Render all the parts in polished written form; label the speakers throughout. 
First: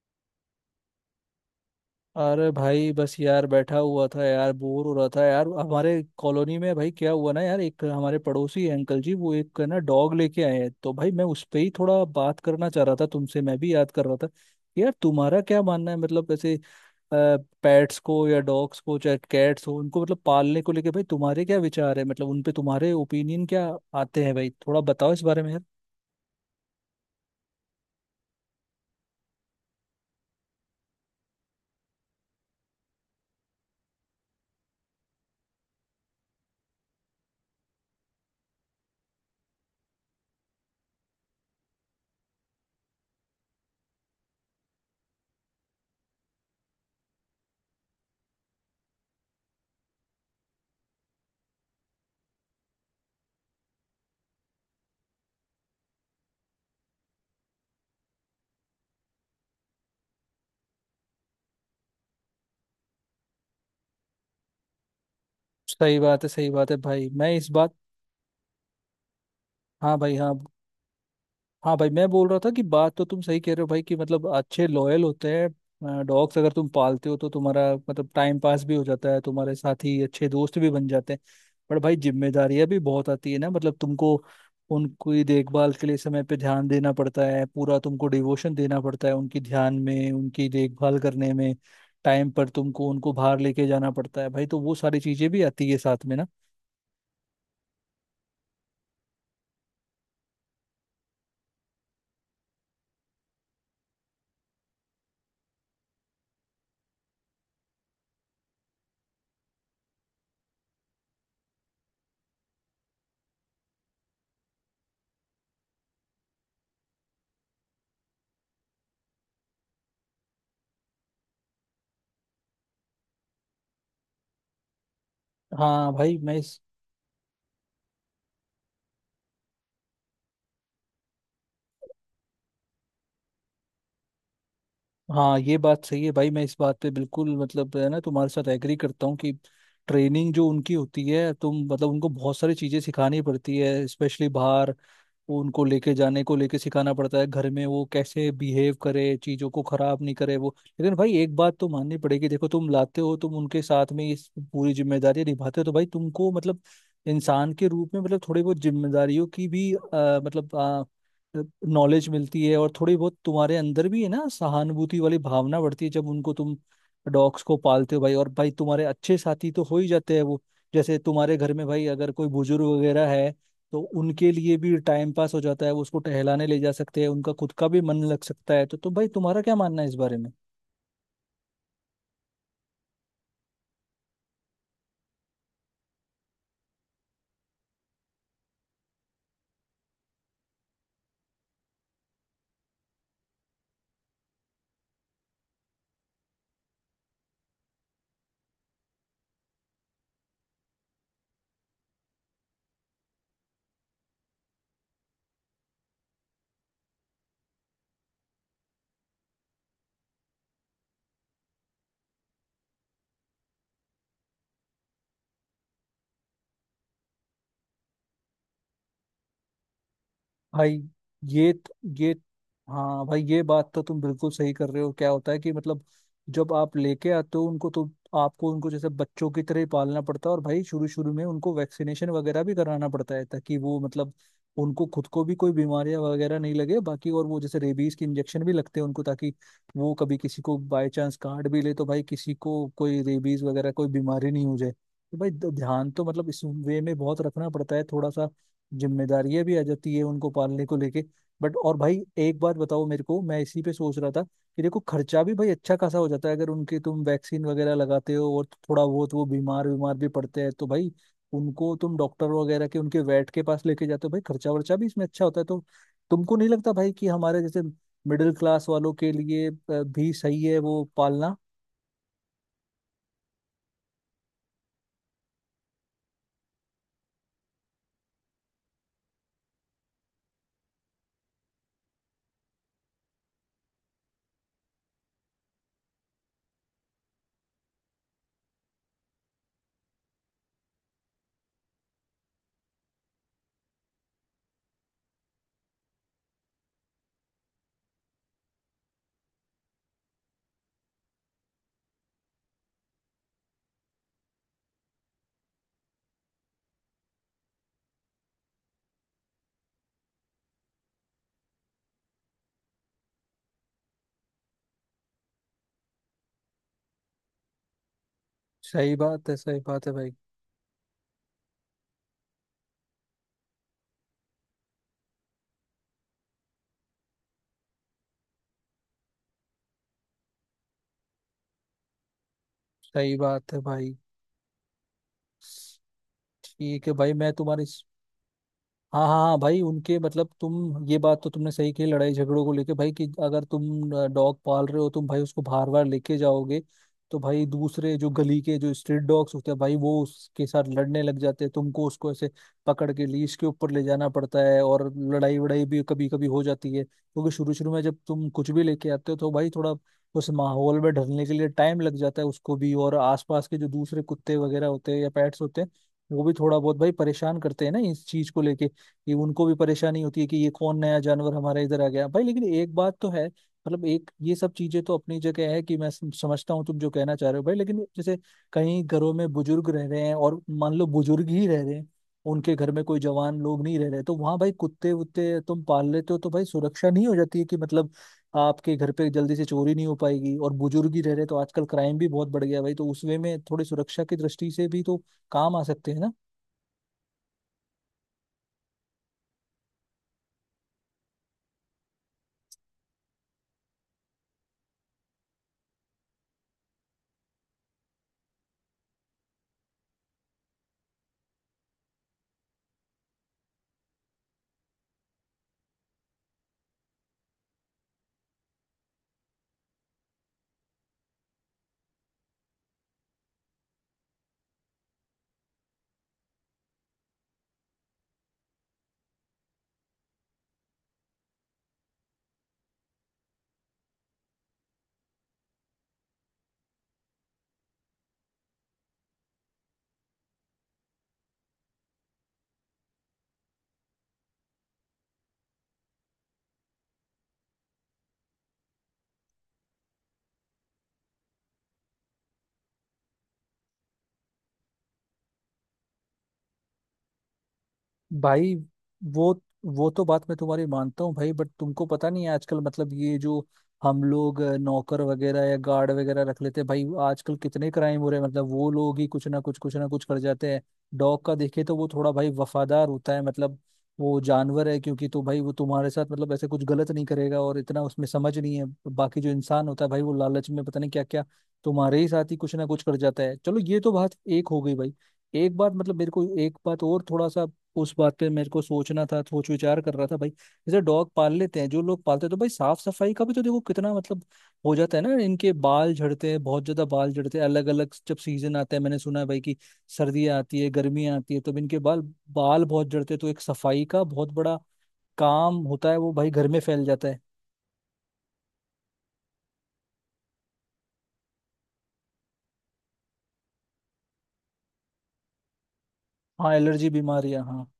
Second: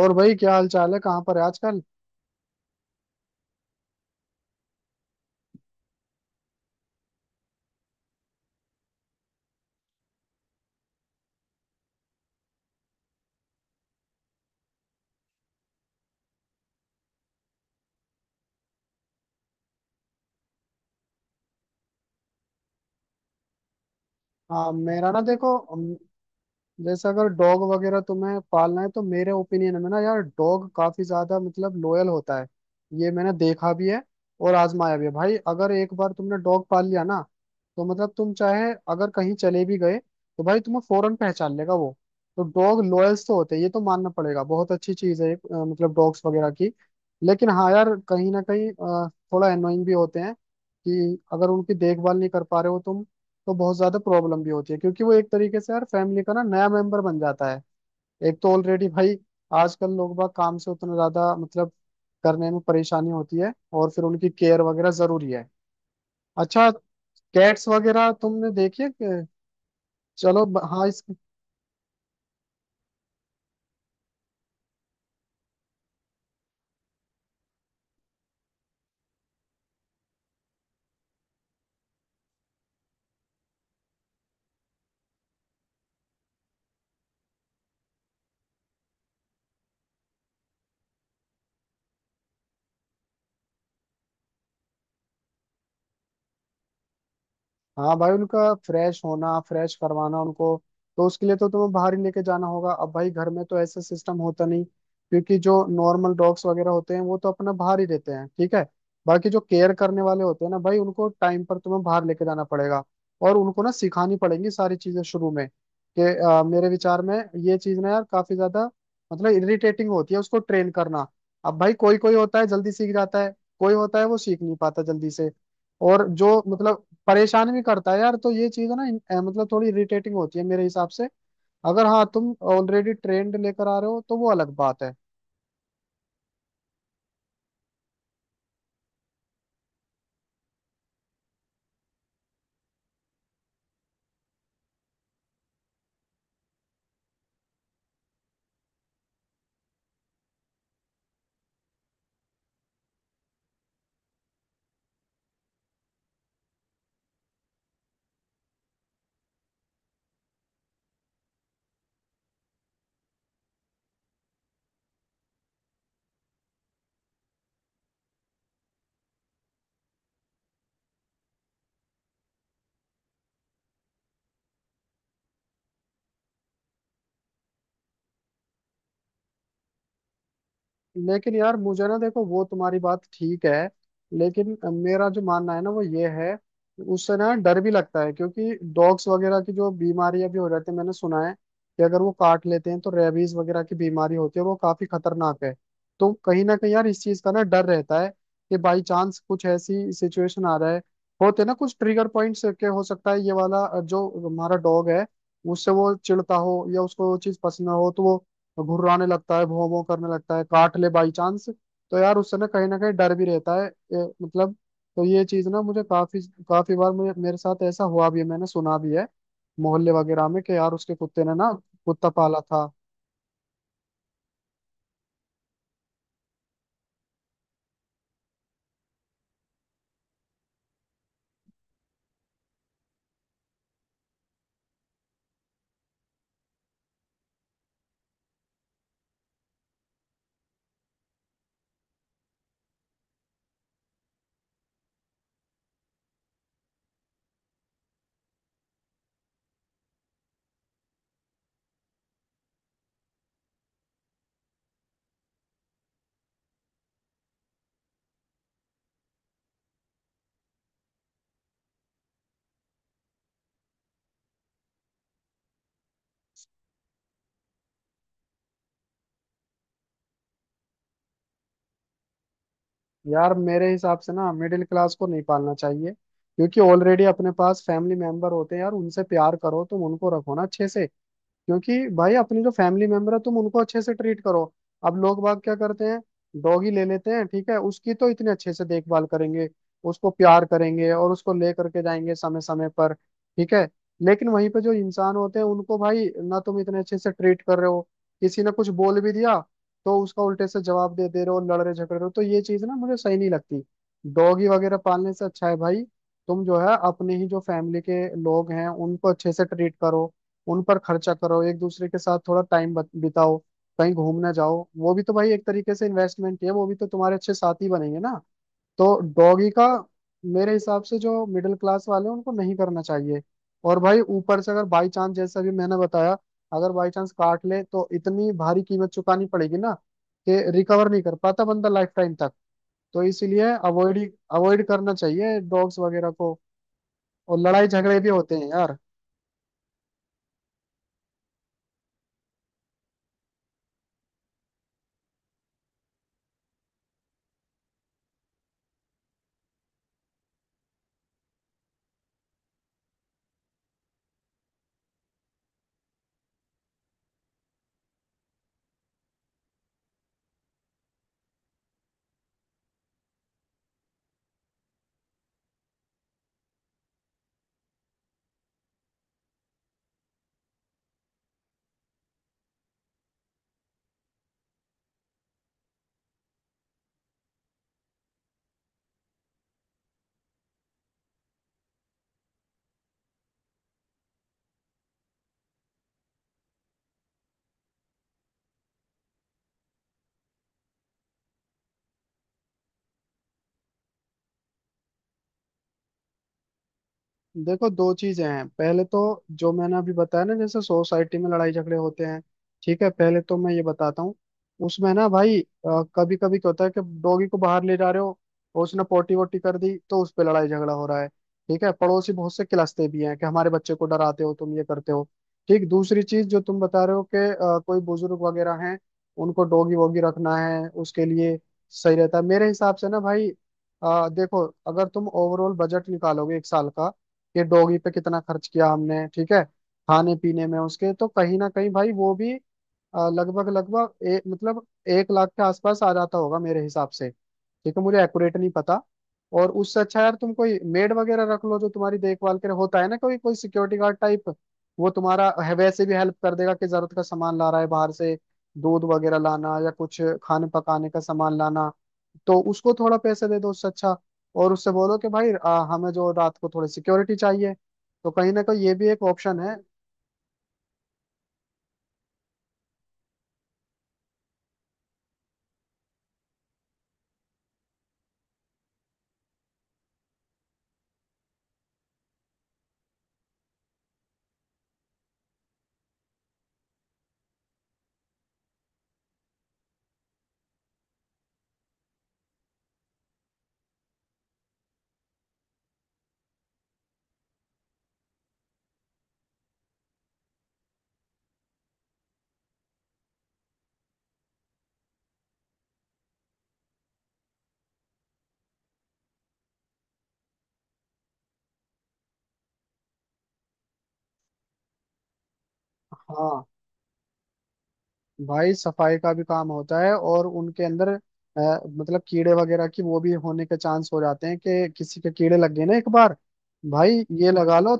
Speaker 1: और भाई क्या हाल चाल है, कहाँ पर है आजकल।
Speaker 2: अरे भाई बस यार बैठा हुआ था यार। बोर हो रहा था यार। हमारे कॉलोनी में भाई क्या हुआ ना यार, एक हमारे पड़ोसी हैं अंकल जी, वो एक ना डॉग लेके आए हैं। तो भाई मैं उस पे ही थोड़ा बात करना चाह रहा था तुमसे। मैं भी याद कर रहा था यार। तुम्हारा क्या मानना है मतलब ऐसे पेट्स को या डॉग्स को चाहे कैट्स हो उनको मतलब पालने को लेके भाई तुम्हारे क्या विचार है? मतलब उन पे तुम्हारे ओपिनियन क्या आते हैं भाई?
Speaker 1: हाँ
Speaker 2: थोड़ा
Speaker 1: मेरा
Speaker 2: बताओ
Speaker 1: ना
Speaker 2: इस बारे में
Speaker 1: देखो
Speaker 2: यार।
Speaker 1: जैसे अगर डॉग वगैरह तुम्हें पालना है तो मेरे ओपिनियन में ना यार डॉग काफी ज्यादा मतलब लोयल होता है। ये मैंने देखा भी है और आजमाया भी है भाई। अगर एक बार तुमने डॉग पाल लिया ना तो मतलब तुम चाहे अगर कहीं चले भी गए तो भाई तुम्हें फौरन पहचान लेगा वो। तो डॉग लॉयल्स तो होते हैं, ये तो मानना पड़ेगा। बहुत अच्छी चीज है मतलब डॉग्स वगैरह की। लेकिन हाँ यार कहीं ना कहीं थोड़ा एनोइंग भी होते हैं कि अगर उनकी देखभाल नहीं कर पा रहे हो तुम तो बहुत ज्यादा प्रॉब्लम भी होती है, क्योंकि वो एक तरीके से यार फैमिली का ना नया मेंबर बन जाता है। एक तो ऑलरेडी भाई आजकल लोग बाग काम से उतना ज्यादा मतलब करने में परेशानी होती है और फिर उनकी केयर वगैरह जरूरी है।
Speaker 2: सही बात है, सही बात
Speaker 1: अच्छा,
Speaker 2: है भाई, मैं इस
Speaker 1: कैट्स
Speaker 2: बात।
Speaker 1: वगैरह तुमने देखी है
Speaker 2: हाँ भाई, हाँ।
Speaker 1: चलो हाँ इस।
Speaker 2: हाँ भाई मैं बोल रहा था कि बात तो तुम सही कह रहे हो भाई कि मतलब अच्छे लॉयल होते हैं डॉग्स, अगर तुम पालते हो तो तुम्हारा मतलब टाइम पास भी हो जाता है, तुम्हारे साथ ही अच्छे दोस्त भी बन जाते हैं। पर भाई जिम्मेदारियां भी बहुत आती है ना मतलब तुमको। उनकी देखभाल के लिए समय पे ध्यान देना पड़ता है, पूरा तुमको डिवोशन देना पड़ता है उनकी ध्यान में, उनकी देखभाल करने में। टाइम पर तुमको उनको बाहर लेके जाना पड़ता है भाई, तो वो सारी चीजें भी आती है साथ में ना।
Speaker 1: हाँ भाई उनका फ्रेश होना, फ्रेश करवाना उनको, तो उसके लिए तो तुम्हें बाहर ही लेके जाना होगा। अब भाई घर में तो ऐसा सिस्टम होता नहीं, क्योंकि जो नॉर्मल डॉग्स वगैरह होते हैं वो तो अपना बाहर ही रहते हैं, ठीक है। बाकी जो केयर करने वाले होते हैं ना भाई, उनको टाइम पर तुम्हें बाहर लेके जाना पड़ेगा। और उनको ना सिखानी पड़ेंगी सारी चीजें शुरू में कि मेरे विचार में ये चीज ना यार काफी ज्यादा मतलब इरिटेटिंग होती है उसको ट्रेन करना। अब भाई कोई कोई होता है जल्दी सीख जाता है, कोई होता है वो सीख नहीं पाता जल्दी से।
Speaker 2: हाँ
Speaker 1: और
Speaker 2: भाई मैं
Speaker 1: जो
Speaker 2: इस।
Speaker 1: मतलब परेशान भी करता है यार, तो ये चीज है ना मतलब थोड़ी इरिटेटिंग होती है मेरे हिसाब से। अगर हाँ, तुम ऑलरेडी ट्रेंड लेकर आ रहे हो तो वो अलग बात है।
Speaker 2: हाँ, ये बात सही है भाई, मैं इस बात पे बिल्कुल मतलब है ना तुम्हारे साथ एग्री करता हूँ कि ट्रेनिंग जो उनकी होती है तुम मतलब उनको बहुत सारी चीजें सिखानी पड़ती है स्पेशली बाहर। वो उनको लेके जाने को लेके सिखाना पड़ता है, घर में वो कैसे बिहेव करे, चीजों को खराब नहीं करे वो। लेकिन भाई एक बात तो माननी पड़ेगी, देखो तुम लाते हो, तुम उनके साथ में इस पूरी जिम्मेदारी निभाते हो तो भाई तुमको मतलब इंसान के रूप में मतलब थोड़ी बहुत जिम्मेदारियों की भी मतलब नॉलेज मिलती है, और थोड़ी बहुत तुम्हारे अंदर भी है ना सहानुभूति वाली भावना बढ़ती है जब उनको तुम डॉग्स को पालते हो भाई। और भाई तुम्हारे अच्छे साथी तो हो ही जाते हैं वो। जैसे तुम्हारे घर में भाई अगर कोई बुजुर्ग वगैरह है तो उनके लिए भी टाइम पास हो जाता है, वो उसको टहलाने ले जा सकते हैं, उनका खुद का भी मन लग सकता है। तो भाई तुम्हारा क्या मानना है इस बारे में?
Speaker 1: लेकिन यार मुझे ना देखो, वो तुम्हारी बात ठीक है, लेकिन मेरा जो मानना है ना वो ये है, उससे ना डर भी लगता है, क्योंकि डॉग्स वगैरह की जो बीमारियां भी हो जाती है मैंने सुना है कि अगर वो काट लेते हैं तो रेबीज वगैरह की बीमारी होती है, वो काफी खतरनाक है। तो कहीं ना कहीं यार इस चीज का ना डर रहता है कि बाई चांस कुछ ऐसी सिचुएशन आ रहा है। होते हैं ना कुछ ट्रिगर पॉइंट्स के, हो सकता है ये वाला जो हमारा डॉग है उससे वो चिढ़ता हो या उसको वो चीज पसंद ना हो, तो वो तो घुर्राने लगता है, भौं भौं करने लगता है, काट ले बाई चांस। तो यार उससे ना कहीं डर भी रहता है मतलब। तो ये चीज ना मुझे काफी काफी बार, मुझे मेरे साथ ऐसा हुआ भी है, मैंने सुना भी है मोहल्ले वगैरह में कि यार
Speaker 2: भाई
Speaker 1: उसके कुत्ते ने
Speaker 2: ये
Speaker 1: ना कुत्ता
Speaker 2: ये
Speaker 1: पाला था।
Speaker 2: हाँ भाई, ये बात तो तुम बिल्कुल सही कर रहे हो। क्या होता है कि मतलब जब आप लेके आते हो उनको तो आपको उनको जैसे बच्चों की तरह ही पालना पड़ता है, और भाई शुरू शुरू में उनको वैक्सीनेशन वगैरह भी कराना पड़ता है ताकि वो मतलब उनको खुद को भी कोई बीमारियां वगैरह नहीं लगे, बाकी। और वो जैसे रेबीज के इंजेक्शन भी लगते हैं उनको ताकि वो कभी किसी को बाय चांस काट भी ले तो भाई किसी को कोई रेबीज वगैरह कोई बीमारी नहीं हो जाए। तो भाई ध्यान तो मतलब इस वे में बहुत रखना पड़ता है थोड़ा सा। जिम्मेदारियां भी आ जाती है उनको पालने को लेके। बट और भाई एक बात बताओ मेरे को, मैं इसी पे सोच रहा था कि देखो खर्चा भी भाई अच्छा खासा हो जाता है अगर उनके तुम वैक्सीन वगैरह लगाते हो, और थोड़ा बहुत वो बीमार बीमार भी पड़ते हैं तो भाई उनको तुम डॉक्टर वगैरह के, उनके वेट के पास लेके जाते हो भाई, खर्चा वर्चा भी इसमें अच्छा होता है। तो तुमको नहीं लगता भाई कि हमारे जैसे मिडिल क्लास वालों के लिए भी सही है वो पालना?
Speaker 1: यार मेरे हिसाब से ना मिडिल क्लास को नहीं पालना चाहिए, क्योंकि ऑलरेडी अपने पास फैमिली मेंबर होते हैं यार, उनसे प्यार करो, तुम उनको रखो ना अच्छे से। क्योंकि भाई अपनी जो फैमिली मेंबर है तुम उनको अच्छे से ट्रीट करो। अब लोग बाग क्या करते हैं, डॉगी ले लेते हैं, ठीक है उसकी तो इतने अच्छे से देखभाल करेंगे, उसको प्यार करेंगे और उसको ले करके जाएंगे समय समय पर, ठीक है। लेकिन वहीं पे जो इंसान होते हैं उनको भाई ना तुम इतने अच्छे से ट्रीट कर रहे हो। किसी ने कुछ बोल भी दिया तो उसका उल्टे से जवाब दे दे रहे हो, लड़ रहे झगड़ रहे हो। तो ये चीज ना मुझे सही नहीं लगती। डॉगी वगैरह पालने से अच्छा है भाई, तुम जो है अपने ही जो फैमिली के लोग हैं उनको अच्छे से ट्रीट करो, उन पर खर्चा करो, एक दूसरे के साथ थोड़ा टाइम बिताओ, कहीं घूमने जाओ। वो भी तो भाई एक तरीके से इन्वेस्टमेंट ही है, वो भी तो तुम्हारे अच्छे साथी बनेंगे ना। तो
Speaker 2: सही बात है,
Speaker 1: डॉगी
Speaker 2: सही
Speaker 1: का
Speaker 2: बात है भाई।
Speaker 1: मेरे हिसाब से, जो मिडिल क्लास वाले हैं उनको नहीं करना चाहिए। और भाई ऊपर से अगर बाई चांस, जैसा भी मैंने बताया, अगर बाई चांस काट ले तो इतनी भारी कीमत चुकानी पड़ेगी ना कि रिकवर नहीं कर पाता बंदा लाइफ टाइम तक। तो
Speaker 2: सही
Speaker 1: इसीलिए
Speaker 2: बात है भाई।
Speaker 1: अवॉइड, अवॉइड करना चाहिए डॉग्स वगैरह को।
Speaker 2: ठीक है भाई, मैं
Speaker 1: और
Speaker 2: तुम्हारी
Speaker 1: लड़ाई
Speaker 2: इस।
Speaker 1: झगड़े भी होते हैं यार।
Speaker 2: हाँ हाँ हाँ भाई, उनके मतलब तुम ये बात तो तुमने सही कही, लड़ाई झगड़ों को लेके भाई, कि अगर तुम डॉग पाल रहे हो तुम भाई उसको बार बार लेके जाओगे तो भाई दूसरे जो गली के जो स्ट्रीट डॉग्स होते हैं भाई वो उसके साथ लड़ने लग जाते हैं, तुमको उसको ऐसे पकड़ के लीश के ऊपर ले जाना पड़ता है, और लड़ाई वड़ाई भी कभी कभी हो जाती है क्योंकि शुरू शुरू में जब तुम कुछ भी लेके आते हो तो भाई थोड़ा उस माहौल में ढलने के लिए टाइम लग जाता है उसको भी, और आसपास के जो दूसरे कुत्ते वगैरह होते हैं या पेट्स होते हैं वो भी थोड़ा बहुत भाई परेशान करते हैं ना इस चीज को लेके। ये उनको भी परेशानी होती है कि ये कौन नया जानवर हमारे इधर आ गया भाई। लेकिन एक बात तो है मतलब, एक ये सब चीजें तो अपनी जगह है कि मैं समझता हूँ तुम जो कहना चाह रहे हो भाई, लेकिन जैसे कहीं घरों में बुजुर्ग रह रहे हैं, और मान लो बुजुर्ग ही रह रहे हैं, उनके घर में कोई जवान लोग नहीं रह रहे, तो वहां भाई कुत्ते वुत्ते तुम पाल लेते हो तो भाई सुरक्षा नहीं हो जाती है कि मतलब आपके घर पे जल्दी से चोरी नहीं हो पाएगी, और बुजुर्ग ही रह रहे तो आजकल क्राइम भी बहुत बढ़ गया है भाई, तो उस वे में थोड़ी सुरक्षा की दृष्टि से भी तो काम आ सकते हैं ना।
Speaker 1: देखो दो चीजें हैं, पहले तो जो मैंने अभी बताया ना, जैसे सोसाइटी में लड़ाई झगड़े होते हैं, ठीक है पहले तो मैं ये बताता हूँ, उसमें ना भाई कभी कभी क्या होता है कि डॉगी को बाहर ले जा रहे हो और उसने पोटी वोटी कर दी तो उस पर लड़ाई झगड़ा हो रहा है, ठीक है। पड़ोसी बहुत से किलसते भी हैं कि हमारे बच्चे को डराते हो तुम, ये करते हो। ठीक, दूसरी चीज जो तुम बता रहे हो कि कोई बुजुर्ग वगैरह हैं उनको डॉगी वोगी रखना है, उसके लिए सही रहता है मेरे हिसाब से ना भाई। देखो अगर तुम ओवरऑल बजट निकालोगे एक साल का कि डॉगी पे कितना खर्च किया हमने, ठीक है खाने पीने में उसके, तो कहीं ना कहीं भाई वो भी लगभग लगभग मतलब 1 लाख के आसपास आ जाता होगा मेरे हिसाब से, ठीक है मुझे एक्यूरेट नहीं पता। और उससे अच्छा यार तुम कोई मेड वगैरह रख लो जो तुम्हारी देखभाल करे, होता है ना कोई कोई सिक्योरिटी गार्ड टाइप। वो तुम्हारा वैसे भी हेल्प कर देगा कि जरूरत का सामान ला रहा है बाहर से, दूध वगैरह लाना या कुछ खाने पकाने का सामान लाना। तो उसको थोड़ा पैसे दे दो, उससे अच्छा। और उससे बोलो कि भाई हमें जो रात को थोड़ी सिक्योरिटी चाहिए। तो कहीं ना
Speaker 2: भाई
Speaker 1: कहीं ये भी एक
Speaker 2: वो
Speaker 1: ऑप्शन है।
Speaker 2: वो तो बात मैं तुम्हारी मानता हूँ भाई बट तुमको पता नहीं है आजकल मतलब ये जो हम लोग नौकर वगैरह या गार्ड वगैरह रख लेते हैं भाई, आजकल कितने क्राइम हो रहे हैं, मतलब वो लोग ही कुछ ना कुछ कर जाते हैं। डॉग का देखे तो वो थोड़ा भाई वफादार होता है मतलब, वो जानवर है क्योंकि, तो भाई वो तुम्हारे साथ मतलब ऐसे कुछ गलत नहीं करेगा और इतना उसमें समझ नहीं है। बाकी जो इंसान होता है भाई वो लालच में पता नहीं क्या क्या तुम्हारे ही साथ ही कुछ ना कुछ कर जाता है। चलो ये तो बात एक हो गई भाई। एक बात मतलब मेरे को, एक बात और थोड़ा सा उस बात पे मेरे को सोचना था, सोच विचार कर रहा था भाई, जैसे डॉग पाल लेते हैं जो लोग पालते हैं तो भाई साफ सफाई का भी तो देखो कितना मतलब हो जाता है ना, इनके बाल झड़ते हैं, बहुत ज्यादा बाल झड़ते हैं अलग अलग जब सीजन आता है, मैंने सुना है भाई कि सर्दियाँ आती है गर्मियाँ आती है तब इनके बाल बाल बहुत झड़ते हैं, तो एक सफाई का बहुत बड़ा काम होता है वो भाई,
Speaker 1: हाँ
Speaker 2: घर में फैल जाता है।
Speaker 1: भाई सफाई का भी काम होता है और उनके अंदर मतलब कीड़े वगैरह की वो भी होने के चांस हो जाते हैं कि किसी के कीड़े लग गए ना एक बार
Speaker 2: हाँ एलर्जी
Speaker 1: भाई, ये
Speaker 2: बीमारियां,
Speaker 1: लगा
Speaker 2: हाँ।
Speaker 1: लो।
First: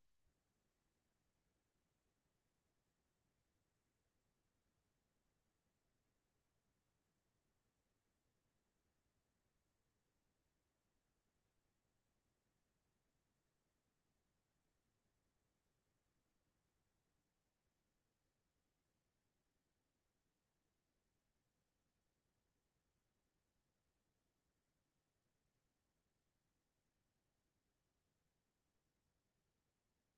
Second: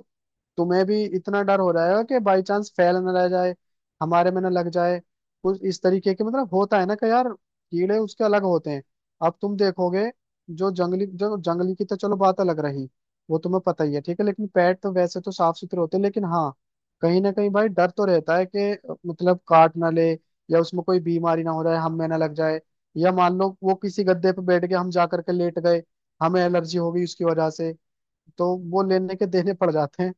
Speaker 1: तुम्हें भी इतना डर हो रहा है कि बाई चांस फैल ना रह जाए, हमारे में ना लग जाए, कुछ इस तरीके के। मतलब होता है ना कि यार कीड़े उसके अलग होते हैं। अब तुम देखोगे जो जंगली, जो जंगली की तो चलो बात अलग रही, वो तुम्हें पता ही है ठीक है। लेकिन पेट तो वैसे तो साफ सुथरे होते हैं, लेकिन हाँ कहीं ना कहीं भाई डर तो रहता है कि मतलब काट ना ले, या उसमें कोई बीमारी ना हो जाए हम में ना लग जाए, या मान लो वो किसी गद्दे पे बैठ के हम जा करके लेट गए, हमें एलर्जी हो गई उसकी वजह से, तो वो लेने के देने पड़ जाते हैं।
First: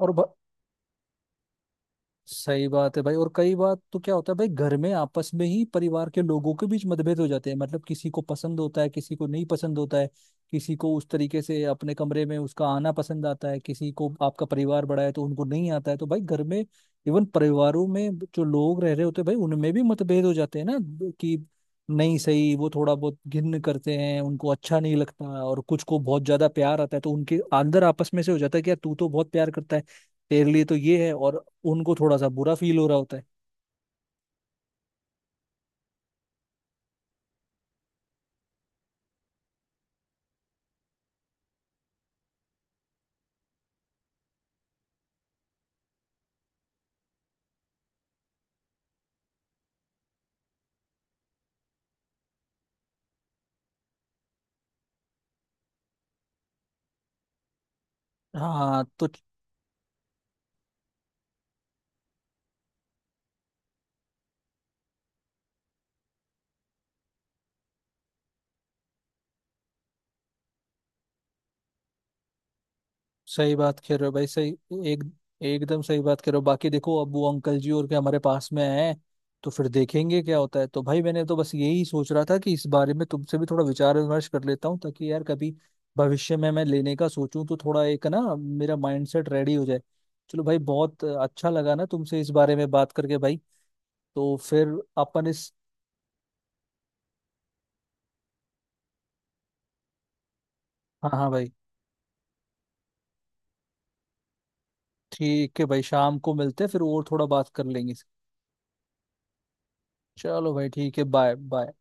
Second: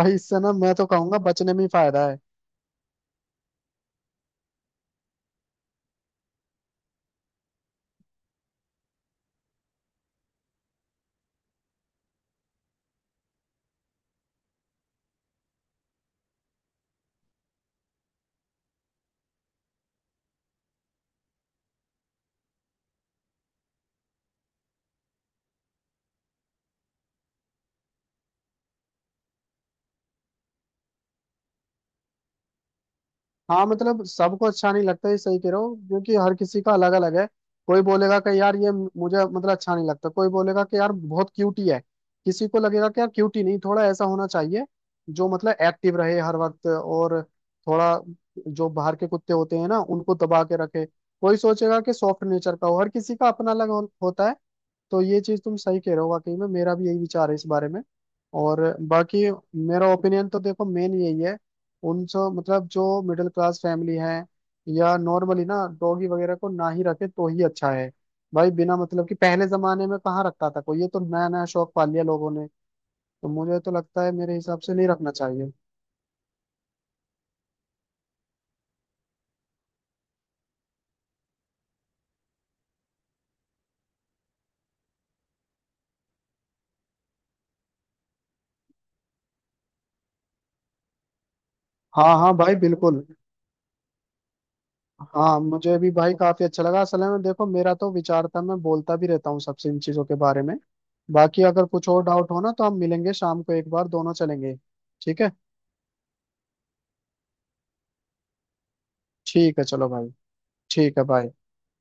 Speaker 2: और ब-
Speaker 1: इससे ना मैं तो कहूंगा बचने में ही फायदा है।
Speaker 2: सही बात है भाई, और कई बार तो क्या होता है भाई, घर में आपस में ही परिवार के लोगों के बीच मतभेद हो जाते हैं मतलब, किसी को पसंद होता है किसी को नहीं पसंद होता है, किसी को उस तरीके से अपने कमरे में उसका आना पसंद आता है, किसी को, आपका परिवार बड़ा है तो उनको नहीं आता है, तो भाई घर में इवन परिवारों में जो लोग रह रहे होते हैं भाई उनमें भी मतभेद हो जाते हैं ना, कि नहीं सही, वो थोड़ा बहुत घिन करते हैं, उनको अच्छा नहीं लगता, और कुछ को बहुत ज्यादा प्यार आता है, तो उनके अंदर आपस में से हो जाता है कि यार तू तो बहुत प्यार करता है, तेरे लिए तो ये है, और उनको थोड़ा सा बुरा फील हो रहा होता है।
Speaker 1: हाँ मतलब सबको अच्छा नहीं लगता, ये सही कह रहे हो, क्योंकि हर किसी का अलग अलग है। कोई बोलेगा कि यार ये मुझे मतलब अच्छा नहीं लगता, कोई बोलेगा कि यार बहुत क्यूटी है, किसी को लगेगा कि यार क्यूटी नहीं थोड़ा ऐसा होना चाहिए जो मतलब एक्टिव रहे हर वक्त, और थोड़ा जो बाहर के कुत्ते होते हैं ना उनको दबा के रखे, कोई सोचेगा कि सॉफ्ट नेचर का हो। हर किसी का अपना अलग हो, होता है। तो ये चीज तुम सही कह रहे हो, वाकई में मेरा भी यही विचार है इस बारे में। और
Speaker 2: हाँ, तो
Speaker 1: बाकी मेरा ओपिनियन तो देखो मेन यही है, उन सब मतलब जो मिडिल क्लास फैमिली है या नॉर्मली ना, डॉगी वगैरह को ना ही रखे तो ही अच्छा है भाई। बिना मतलब कि, पहले जमाने में कहाँ रखता था कोई, ये तो नया नया शौक पाल लिया लोगों ने। तो
Speaker 2: सही
Speaker 1: मुझे तो
Speaker 2: बात कह
Speaker 1: लगता
Speaker 2: रहे
Speaker 1: है
Speaker 2: हो भाई,
Speaker 1: मेरे
Speaker 2: सही।
Speaker 1: हिसाब से नहीं
Speaker 2: एक,
Speaker 1: रखना चाहिए।
Speaker 2: एकदम सही बात कह रहे हो। बाकी देखो अब वो अंकल जी और क्या हमारे पास में आए हैं, तो फिर देखेंगे क्या होता है। तो भाई मैंने तो बस यही सोच रहा था कि इस बारे में तुमसे भी थोड़ा विचार विमर्श कर लेता हूँ ताकि यार कभी भविष्य में मैं लेने का सोचूं तो थोड़ा एक ना मेरा माइंडसेट रेडी हो जाए। चलो भाई बहुत अच्छा लगा ना
Speaker 1: हाँ
Speaker 2: तुमसे इस
Speaker 1: हाँ भाई,
Speaker 2: बारे में बात
Speaker 1: बिल्कुल।
Speaker 2: करके भाई। तो फिर अपन
Speaker 1: हाँ
Speaker 2: इस।
Speaker 1: मुझे भी भाई काफी अच्छा लगा, असल में देखो मेरा तो विचार था, मैं बोलता भी रहता हूँ सबसे इन चीजों के बारे में।
Speaker 2: हाँ हाँ
Speaker 1: बाकी
Speaker 2: भाई।
Speaker 1: अगर कुछ और डाउट हो ना तो हम मिलेंगे शाम को एक बार, दोनों चलेंगे, ठीक है।
Speaker 2: ठीक है भाई, शाम को मिलते हैं फिर और थोड़ा बात कर लेंगे।
Speaker 1: ठीक है चलो भाई,
Speaker 2: चलो भाई ठीक
Speaker 1: ठीक
Speaker 2: है,
Speaker 1: है भाई।
Speaker 2: Bye bye.